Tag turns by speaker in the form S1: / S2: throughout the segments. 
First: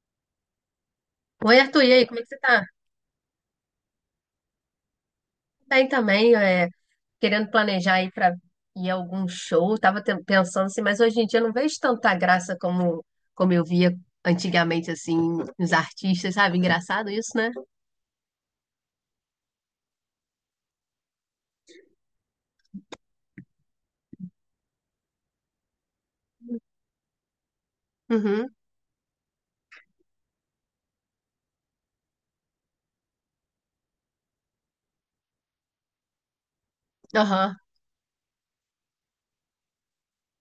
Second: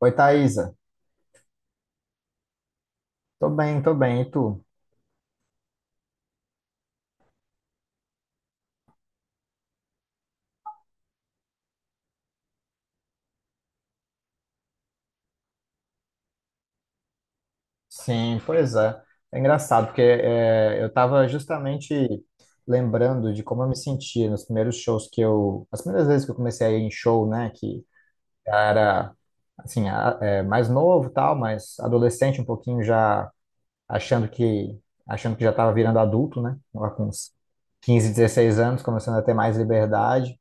S1: Oi, Thaisa.
S2: Oi, Arthur, e aí, como é que você tá?
S1: Tô bem, tô bem. E tu?
S2: Bem também, querendo planejar aí pra ir a algum show, tava pensando assim, mas hoje em dia eu não vejo tanta graça como eu via antigamente, assim, nos artistas, sabe? Engraçado isso, né?
S1: Sim, pois é. É engraçado, porque eu estava justamente lembrando de como eu me sentia nos primeiros shows que as primeiras vezes que eu comecei a ir em show, né? Que
S2: Uhum,
S1: era, assim, mais novo e tal, mas adolescente um pouquinho já achando achando que já estava virando adulto, né? Lá com uns
S2: aham.
S1: 15, 16 anos, começando a ter mais liberdade,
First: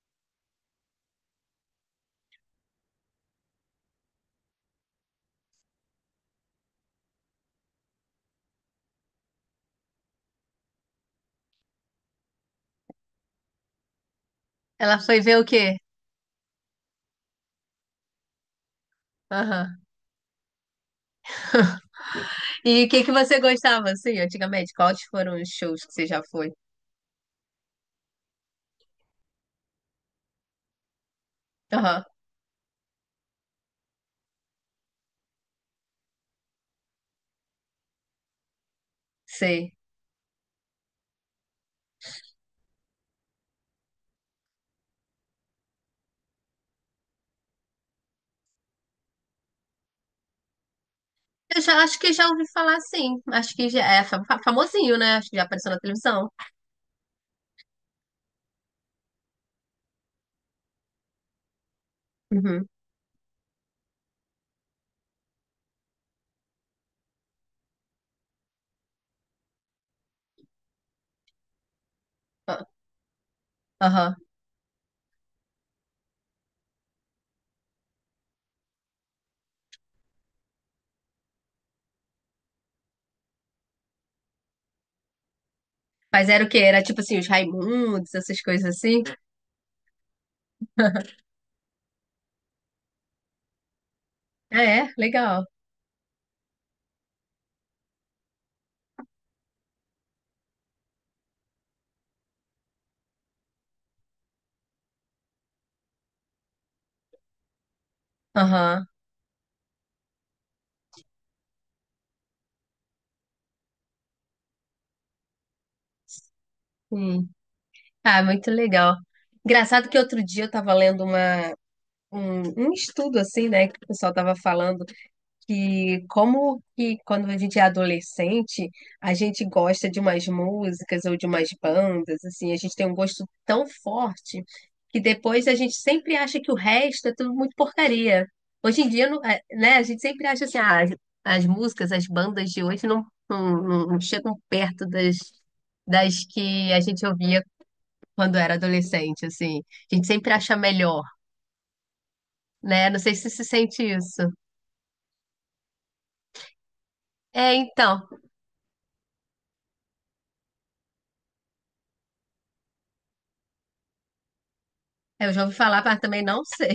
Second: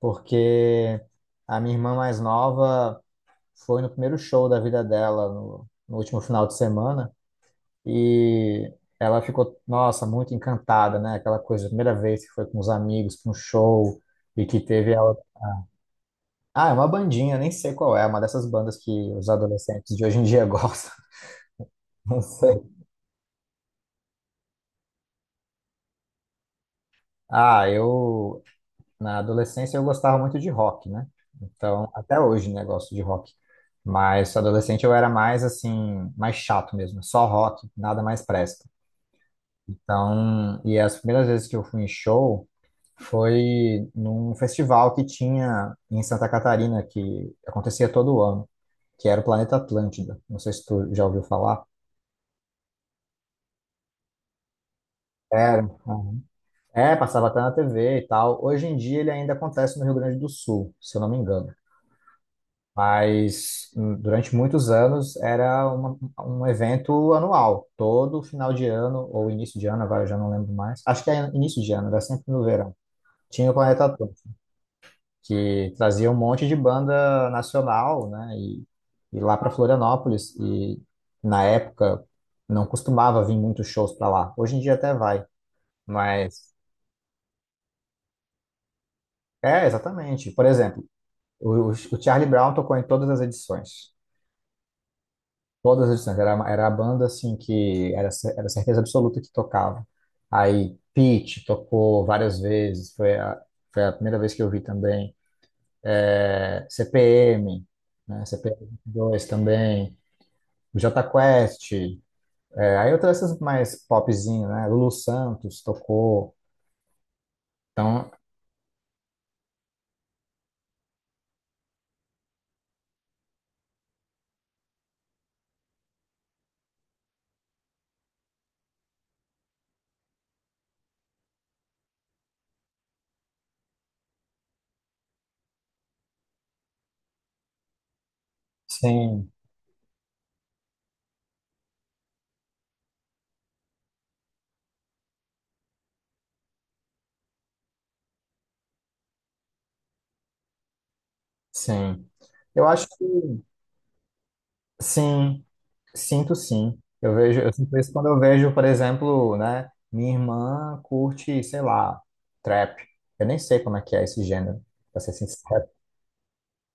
S1: porque a minha irmã mais nova foi no primeiro show da vida dela, no último final de semana, e ela ficou, nossa, muito encantada, né? Aquela coisa, a primeira vez que foi com os amigos para um show, e que teve
S2: Ela
S1: ela.
S2: foi ver o quê?
S1: Ah, é uma bandinha, nem sei qual é, uma dessas bandas que os
S2: Aham.
S1: adolescentes de hoje em dia gostam, não sei.
S2: E o que que você gostava, assim, antigamente? Quais foram os shows que você já foi?
S1: Ah, na adolescência, eu gostava muito de rock, né? Então,
S2: Aham,
S1: até hoje, né, gosto de rock. Mas adolescente eu era mais assim, mais chato mesmo, só rock, nada mais presta.
S2: sei.
S1: Então, e as primeiras vezes que eu fui em show foi num festival que tinha em Santa Catarina, que acontecia todo ano, que era o Planeta Atlântida. Não sei se tu já ouviu
S2: Eu
S1: falar.
S2: já acho que já ouvi falar, sim. Acho que já é famosinho, né? Acho que já
S1: Era.
S2: apareceu na
S1: Uhum.
S2: televisão.
S1: É, passava até na TV e tal. Hoje em dia ele ainda acontece no Rio Grande do Sul, se eu não me engano.
S2: Uhum.
S1: Mas durante muitos anos era um evento anual, todo final de ano ou início de ano, agora eu já não lembro mais. Acho que é início de ano, era sempre no
S2: Ah,
S1: verão. Tinha o Planeta
S2: aham.
S1: que trazia um monte de banda nacional, né? E lá para Florianópolis. E na época não costumava vir muitos shows para lá. Hoje em dia até vai,
S2: Mas era o
S1: mas
S2: quê? Era tipo assim, os Raimundos, essas coisas assim?
S1: é exatamente. Por exemplo, o Charlie Brown tocou em todas as edições.
S2: Ah, é? Legal.
S1: Todas as edições. Era, era a banda assim que era, era certeza absoluta que tocava. Aí Pitty tocou várias vezes. Foi a primeira vez que eu vi também. É, CPM, né? CPM
S2: Aham.
S1: dois também. Jota Quest, aí outras essas mais popzinho, né? Lulu Santos tocou.
S2: Hum.
S1: Então,
S2: Ah, muito legal. Engraçado que outro dia eu tava lendo um, um estudo assim, né, que o pessoal tava falando que como que quando a gente é adolescente, a gente gosta de umas músicas ou de umas bandas, assim, a gente tem um gosto tão forte que depois a gente sempre acha que o resto é tudo muito porcaria. Hoje em dia,
S1: sim,
S2: é, né, a gente sempre acha assim, ah, as músicas, as bandas de hoje não chegam perto das que a gente ouvia quando era adolescente, assim. A gente sempre acha melhor,
S1: sim. Eu acho
S2: né? Não
S1: que
S2: sei se se sente isso.
S1: sim, sinto sim. Eu vejo, eu
S2: É,
S1: sinto isso quando
S2: então,
S1: eu vejo, por exemplo, né? Minha irmã curte, sei lá, trap. Eu nem sei como é que é esse gênero, pra ser
S2: eu já ouvi
S1: sincero.
S2: falar, mas também não sei.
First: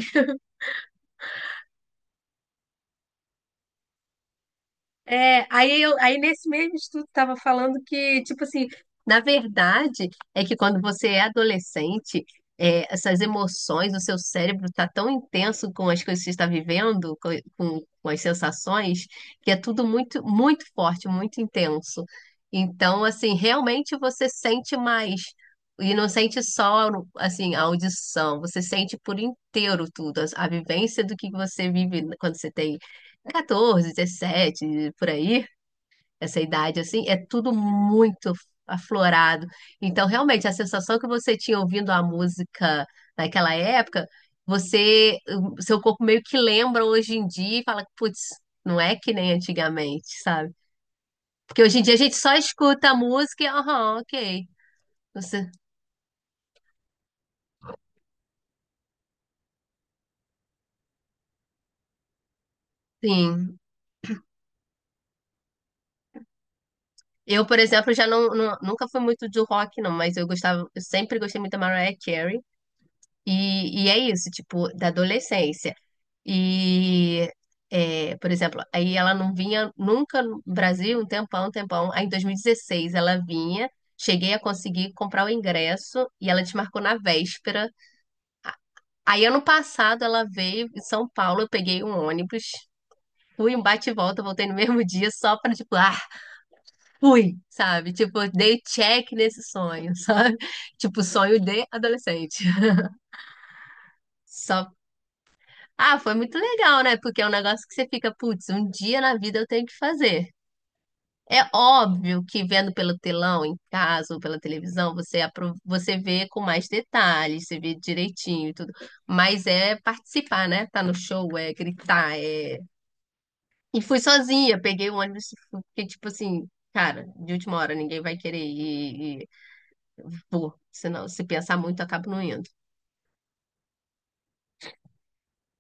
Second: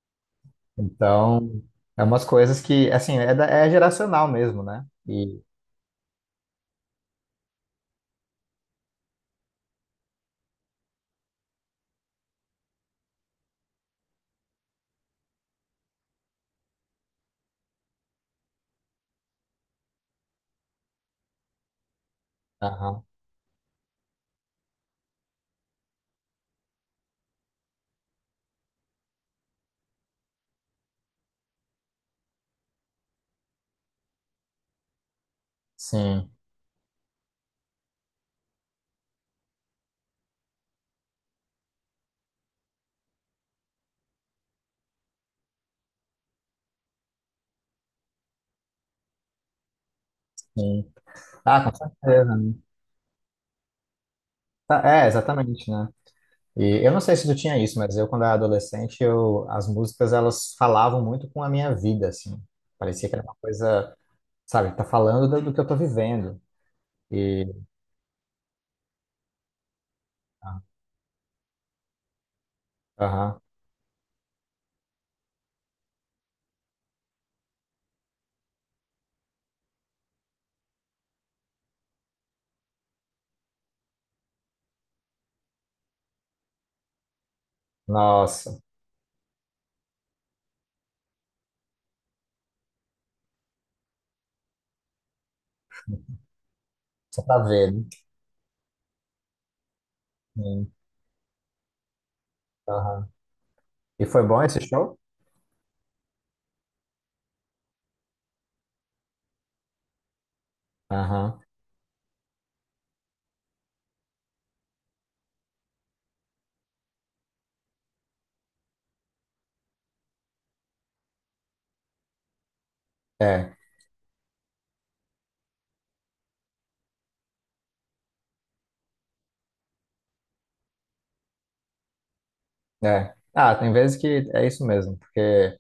S1: Então, é umas coisas que, assim, é, é geracional mesmo, né? E,
S2: É, aí, aí nesse mesmo estudo estava falando que, tipo assim, na verdade é que quando você é adolescente, essas emoções, o seu cérebro está tão intenso com as coisas que você está vivendo, com as sensações, que é tudo muito, muito forte, muito intenso.
S1: aham,
S2: Então, assim, realmente você sente mais. E não sente só, assim, a audição, você sente por inteiro tudo, a vivência do que você vive quando você tem 14, 17 por aí,
S1: sim,
S2: essa idade assim, é tudo muito aflorado. Então, realmente, a sensação que você tinha ouvindo a música naquela época, você, o seu corpo meio que lembra hoje em dia e fala, putz, não é que nem antigamente, sabe?
S1: sim.
S2: Porque
S1: Ah, com
S2: hoje em dia a gente só
S1: certeza.
S2: escuta a música e, aham, ok.
S1: Tá, é,
S2: Você,
S1: exatamente, né? E eu não sei se tu tinha isso, mas eu, quando era adolescente, eu, as músicas, elas falavam muito com a minha vida, assim. Parecia que era uma
S2: sim.
S1: coisa, sabe, tá falando do, do que eu tô vivendo. E,
S2: Eu, por exemplo, já nunca fui muito do rock, não, mas eu gostava, eu sempre gostei muito da Mariah Carey.
S1: aham,
S2: E é isso, tipo, da adolescência. E, por exemplo, aí ela não vinha nunca no Brasil, um tempão, um tempão. Aí em 2016 ela vinha, cheguei a conseguir comprar o ingresso e ela desmarcou na véspera.
S1: nossa,
S2: Aí ano passado ela veio em São Paulo, eu peguei um ônibus, fui um bate e volta, voltei no mesmo dia só pra, tipo, ah,
S1: só
S2: fui,
S1: pra ver, né?
S2: sabe? Tipo, dei check nesse sonho, sabe?
S1: Sim,
S2: Tipo, sonho de adolescente.
S1: aham. E foi bom esse
S2: Só
S1: show?
S2: Ah, foi muito legal, né? Porque é um negócio que você fica, putz, um dia na vida eu tenho que fazer.
S1: Aham,
S2: É óbvio que vendo pelo telão em casa ou pela televisão, você vê com mais detalhes, você vê direitinho e tudo. Mas é participar, né? Tá no show, é gritar, é...
S1: é,
S2: E fui sozinha, peguei o ônibus, porque tipo assim, cara, de última hora ninguém vai querer ir e vou. Senão, se pensar muito, eu acabo não indo.
S1: é. Ah, tem vezes que é isso mesmo, porque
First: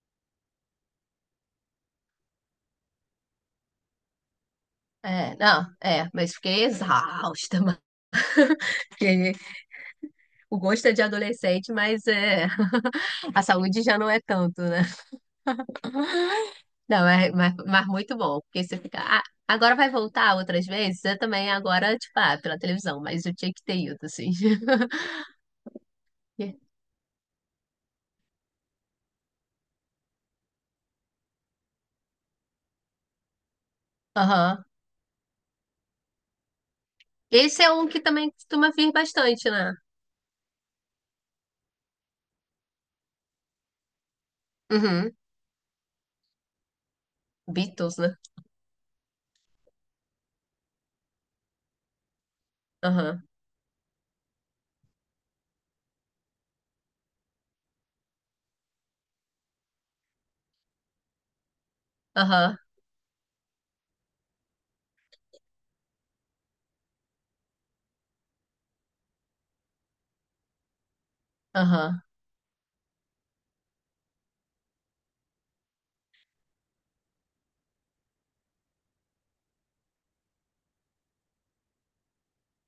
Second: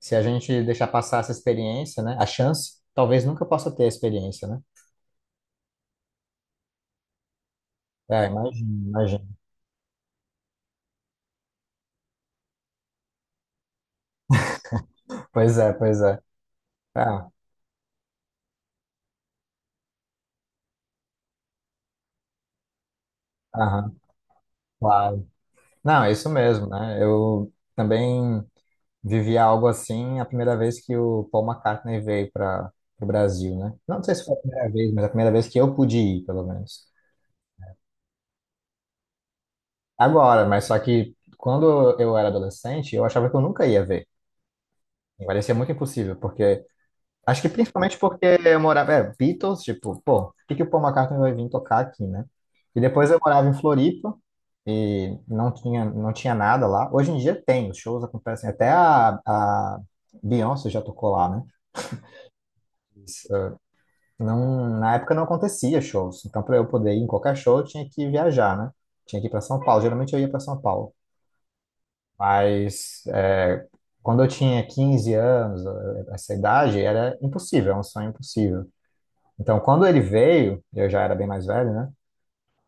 S1: se a gente deixar passar essa experiência, né, a chance, talvez nunca possa ter a experiência, né?
S2: É, não, é, mas fiquei exausta, mas...
S1: É, imagina, imagina.
S2: fiquei O gosto é de adolescente, mas é... a saúde já não é tanto, né?
S1: Pois é, pois é.
S2: Não,
S1: Ah,
S2: mas muito bom, porque você fica. "Ah, agora vai voltar outras vezes? Eu também, agora, tipo, ah, pela televisão, mas eu tinha que ter
S1: aham.
S2: ido, assim.
S1: Claro. Não, é isso mesmo, né? Eu também vivi algo assim a primeira vez que o Paul McCartney veio para o Brasil, né? Não sei se foi a
S2: Aham.
S1: primeira vez, mas a primeira vez que eu pude ir, pelo menos.
S2: Esse é um que também costuma vir bastante, né?
S1: Agora, mas só que quando eu era adolescente, eu achava que eu nunca ia ver.
S2: Uhum.
S1: Me parecia muito impossível, porque acho que
S2: Beatles,
S1: principalmente
S2: né?
S1: porque eu morava, é, Beatles, tipo, pô, por que que o Paul McCartney vai vir tocar aqui, né? E depois eu
S2: Aham,
S1: morava em Floripa e não tinha, não tinha nada lá. Hoje em dia tem, os shows acontecem, até a Beyoncé já tocou lá, né?
S2: aham,
S1: Mas, não, na época não acontecia shows, então para eu poder ir em qualquer show eu tinha que viajar, né? Tinha que ir para São Paulo, geralmente eu ia para São Paulo,
S2: aham.
S1: mas quando eu tinha 15 anos, essa idade, era impossível, era um sonho impossível. Então, quando ele veio, eu já era bem mais velho, né?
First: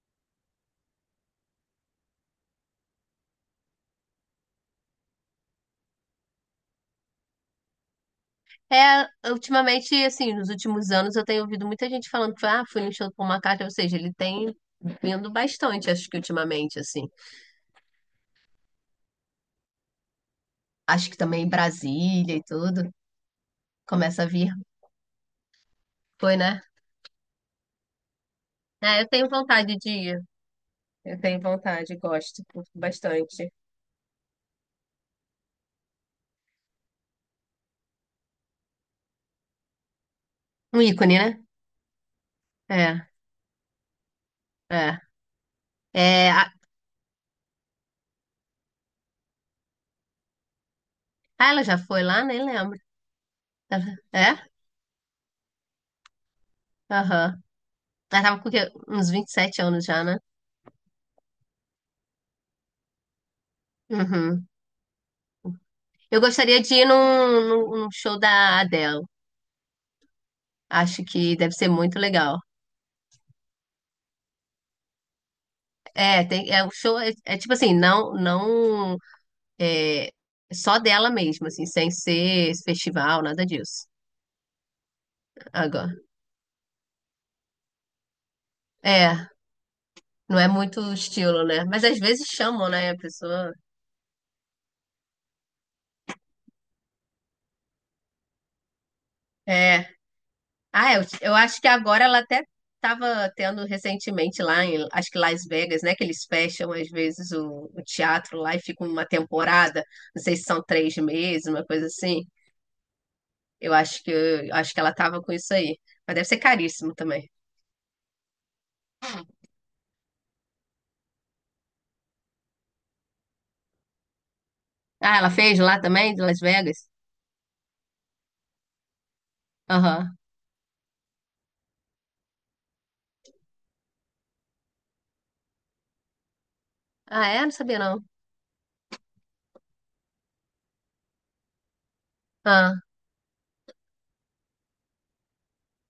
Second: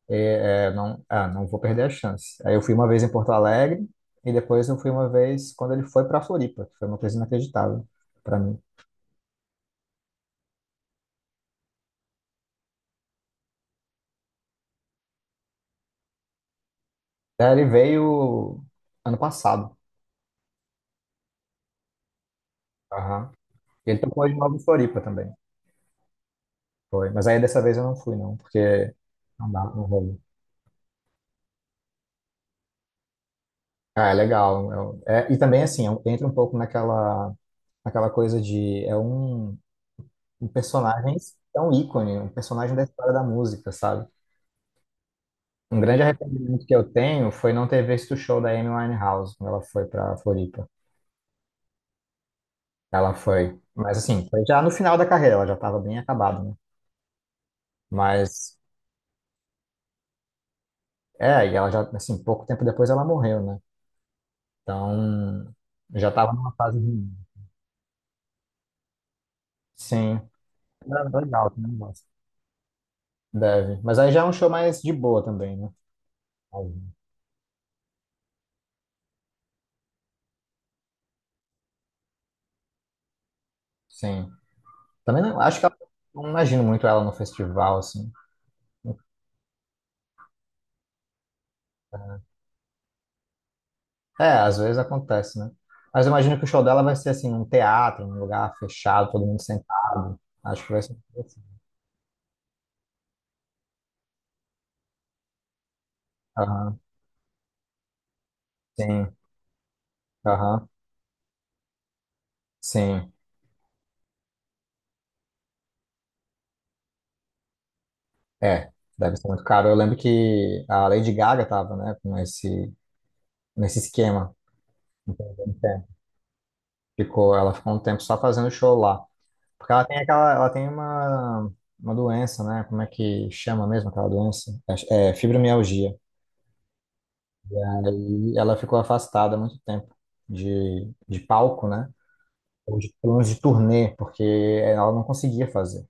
S1: E, não, ah, não vou perder a chance. Aí eu fui uma vez em Porto Alegre e depois eu fui uma vez quando ele foi para Floripa, que foi uma coisa inacreditável para mim.
S2: É, ultimamente, assim, nos últimos anos eu tenho ouvido muita gente falando que, ah, fui no show do Paul McCartney, ou seja, ele tem vindo bastante, acho que ultimamente, assim.
S1: Aí ele veio ano passado.
S2: Acho que também Brasília e tudo
S1: Aham. E ele
S2: começa
S1: tocou
S2: a
S1: de
S2: vir.
S1: novo em Floripa também.
S2: Foi, né?
S1: Foi. Mas aí dessa vez eu não fui, não, porque
S2: É, eu tenho
S1: não dá,
S2: vontade
S1: não
S2: de
S1: rolou.
S2: ir. Eu tenho vontade, gosto, curto bastante.
S1: Ah, é legal. É, e também, assim, é entra um pouco naquela, naquela coisa de. É um
S2: Um
S1: personagem,
S2: ícone, né?
S1: é um ícone, um personagem da
S2: É,
S1: história da música, sabe?
S2: é.
S1: Um grande
S2: é a-
S1: arrependimento que eu tenho foi não ter visto o show da Amy Winehouse quando ela foi para Floripa.
S2: ah, ela já foi lá? Nem lembro.
S1: Ela foi,
S2: Ela-
S1: mas assim, foi
S2: É?
S1: já no final da carreira, ela já estava bem acabada, né?
S2: Aham. Ela tava com o
S1: Mas
S2: quê? Uns 27 anos já, né?
S1: é, e ela já assim, pouco tempo depois ela morreu, né?
S2: Uhum.
S1: Então, já
S2: Eu
S1: estava numa
S2: gostaria de
S1: fase
S2: ir num,
S1: ruim.
S2: num- num show da Adele.
S1: Sim.
S2: Acho
S1: É
S2: que
S1: legal,
S2: deve ser
S1: também
S2: muito
S1: gosto.
S2: legal.
S1: Deve. Mas aí já é um show mais de boa também, né?
S2: É, tem, é o show é tipo assim, não, não é, só dela mesma assim, sem ser esse festival, nada disso.
S1: Sim. Também não, acho que ela,
S2: Agora.
S1: não imagino muito ela no festival, assim.
S2: É, não é muito o estilo, né? Mas às vezes chamam, né? A pessoa.
S1: É, às vezes acontece, né? Mas eu imagino que o show dela vai ser assim, num teatro, num lugar fechado, todo mundo
S2: É.
S1: sentado. Acho que vai ser
S2: Ah, eu
S1: assim.
S2: acho que agora ela até estava tendo recentemente lá em, acho que Las Vegas, né? Que eles fecham
S1: Aham,
S2: às vezes o teatro lá e fica uma
S1: sim,
S2: temporada. Não sei se são
S1: aham,
S2: 3 meses, uma coisa assim.
S1: sim.
S2: Eu acho que ela estava com isso aí. Mas deve ser caríssimo também.
S1: É, deve ser muito caro. Eu lembro que a Lady Gaga tava, né, com nesse esquema.
S2: Ah, ela fez
S1: Um.
S2: lá também, de Las Vegas?
S1: Ficou, ela ficou um tempo só fazendo show lá. Porque ela tem
S2: Aham.
S1: aquela, ela tem uma doença, né? Como é que chama mesmo aquela doença? É fibromialgia.
S2: Ah, é? Não
S1: E
S2: sabia não.
S1: aí ela ficou afastada há muito tempo de palco, né? Ou
S2: Ah.
S1: de, pelo menos de turnê, porque ela não conseguia fazer.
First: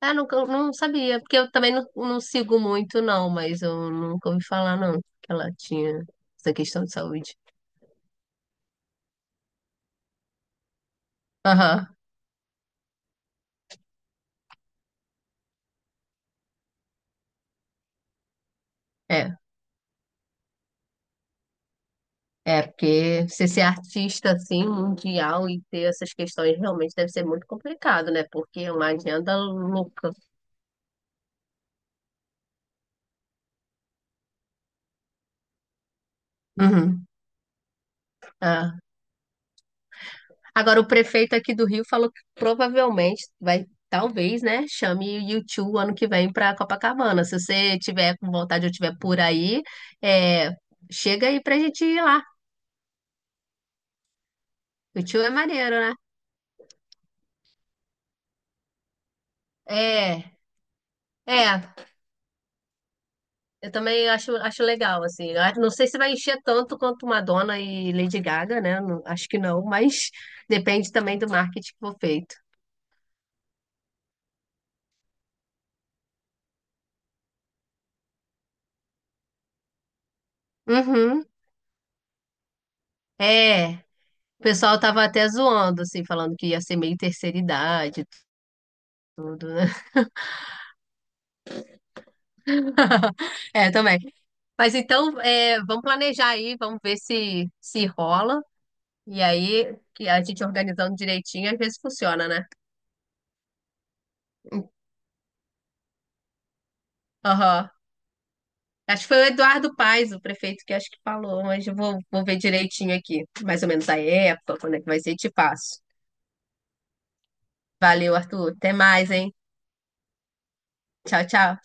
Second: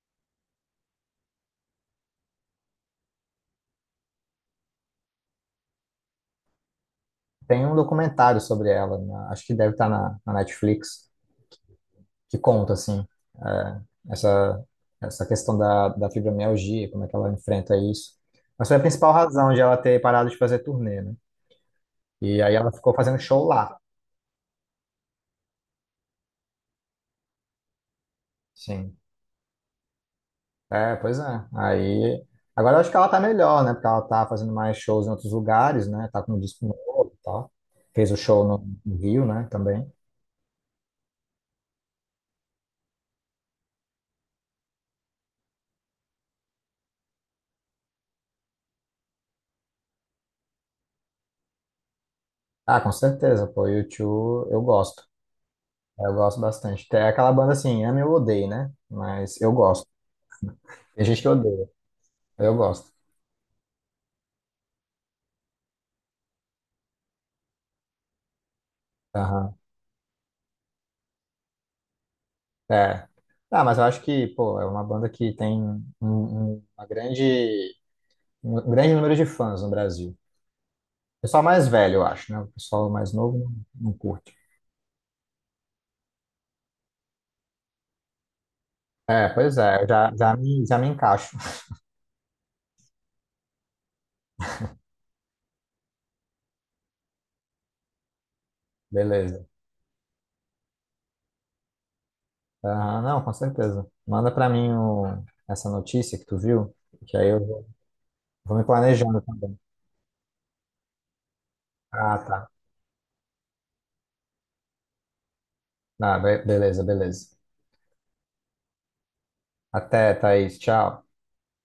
S2: Ah, nunca, eu não sabia, porque eu também não sigo muito, não, mas eu nunca ouvi falar, não, que ela tinha essa questão de saúde.
S1: Tem um documentário sobre ela, acho que deve estar na Netflix,
S2: Aham,
S1: que conta, assim, é, essa, essa questão da fibromialgia, como é que ela enfrenta isso. Mas foi a principal
S2: é.
S1: razão de ela ter parado de fazer turnê, né? E aí
S2: É,
S1: ela ficou fazendo
S2: porque
S1: show
S2: você ser
S1: lá,
S2: artista, assim, mundial e ter essas questões realmente deve ser muito complicado, né? Porque é uma
S1: sim.
S2: agenda louca.
S1: É, pois é. Aí, agora eu acho que ela tá melhor, né? Porque ela tá fazendo mais shows em outros lugares, né? Tá com um disco
S2: Uhum.
S1: novo e tal. Fez o show no
S2: Ah.
S1: no Rio, né? Também.
S2: Agora, o prefeito aqui do Rio falou que provavelmente vai, talvez, né, chame o YouTube ano que vem para Copacabana. Se você tiver com vontade ou tiver por aí, é, chega aí pra gente ir lá.
S1: Ah, com certeza, pô, U2 eu
S2: O
S1: gosto.
S2: tio é maneiro, né?
S1: Eu gosto bastante. Tem aquela banda assim, ame ou odeie, né? Mas eu gosto.
S2: É,
S1: Tem gente que
S2: é.
S1: odeia, eu gosto.
S2: Eu também acho legal, assim. Não sei se vai encher tanto quanto Madonna e Lady Gaga, né? Acho que
S1: Aham,
S2: não, mas depende também do marketing que for feito.
S1: é. Ah, mas eu acho que, pô, é uma banda que tem um grande número de fãs no Brasil.
S2: Uhum.
S1: Pessoal mais velho, eu acho, né? O pessoal mais novo não,
S2: É.
S1: não curte.
S2: O pessoal tava até zoando, assim, falando que ia ser meio terceira idade e
S1: É,
S2: tudo,
S1: pois
S2: né?
S1: é, eu já me encaixo.
S2: É, também. Mas então, vamos planejar aí, vamos ver se se rola. E
S1: Beleza.
S2: aí, que a gente organizando direitinho, às vezes funciona, né?
S1: Aham, não, com certeza. Manda pra mim essa notícia que tu viu, que aí eu
S2: Aham.
S1: vou me
S2: Acho que foi
S1: planejando.
S2: o Eduardo Paes, o prefeito, que acho que falou, mas eu vou,
S1: Ah,
S2: vou ver
S1: tá.
S2: direitinho aqui. Mais ou menos a época, quando é que vai ser, te passo.
S1: Ah, beleza, beleza.
S2: Valeu, Arthur. Até mais, hein?
S1: Até, Thaís. Tchau.
S2: Tchau, tchau.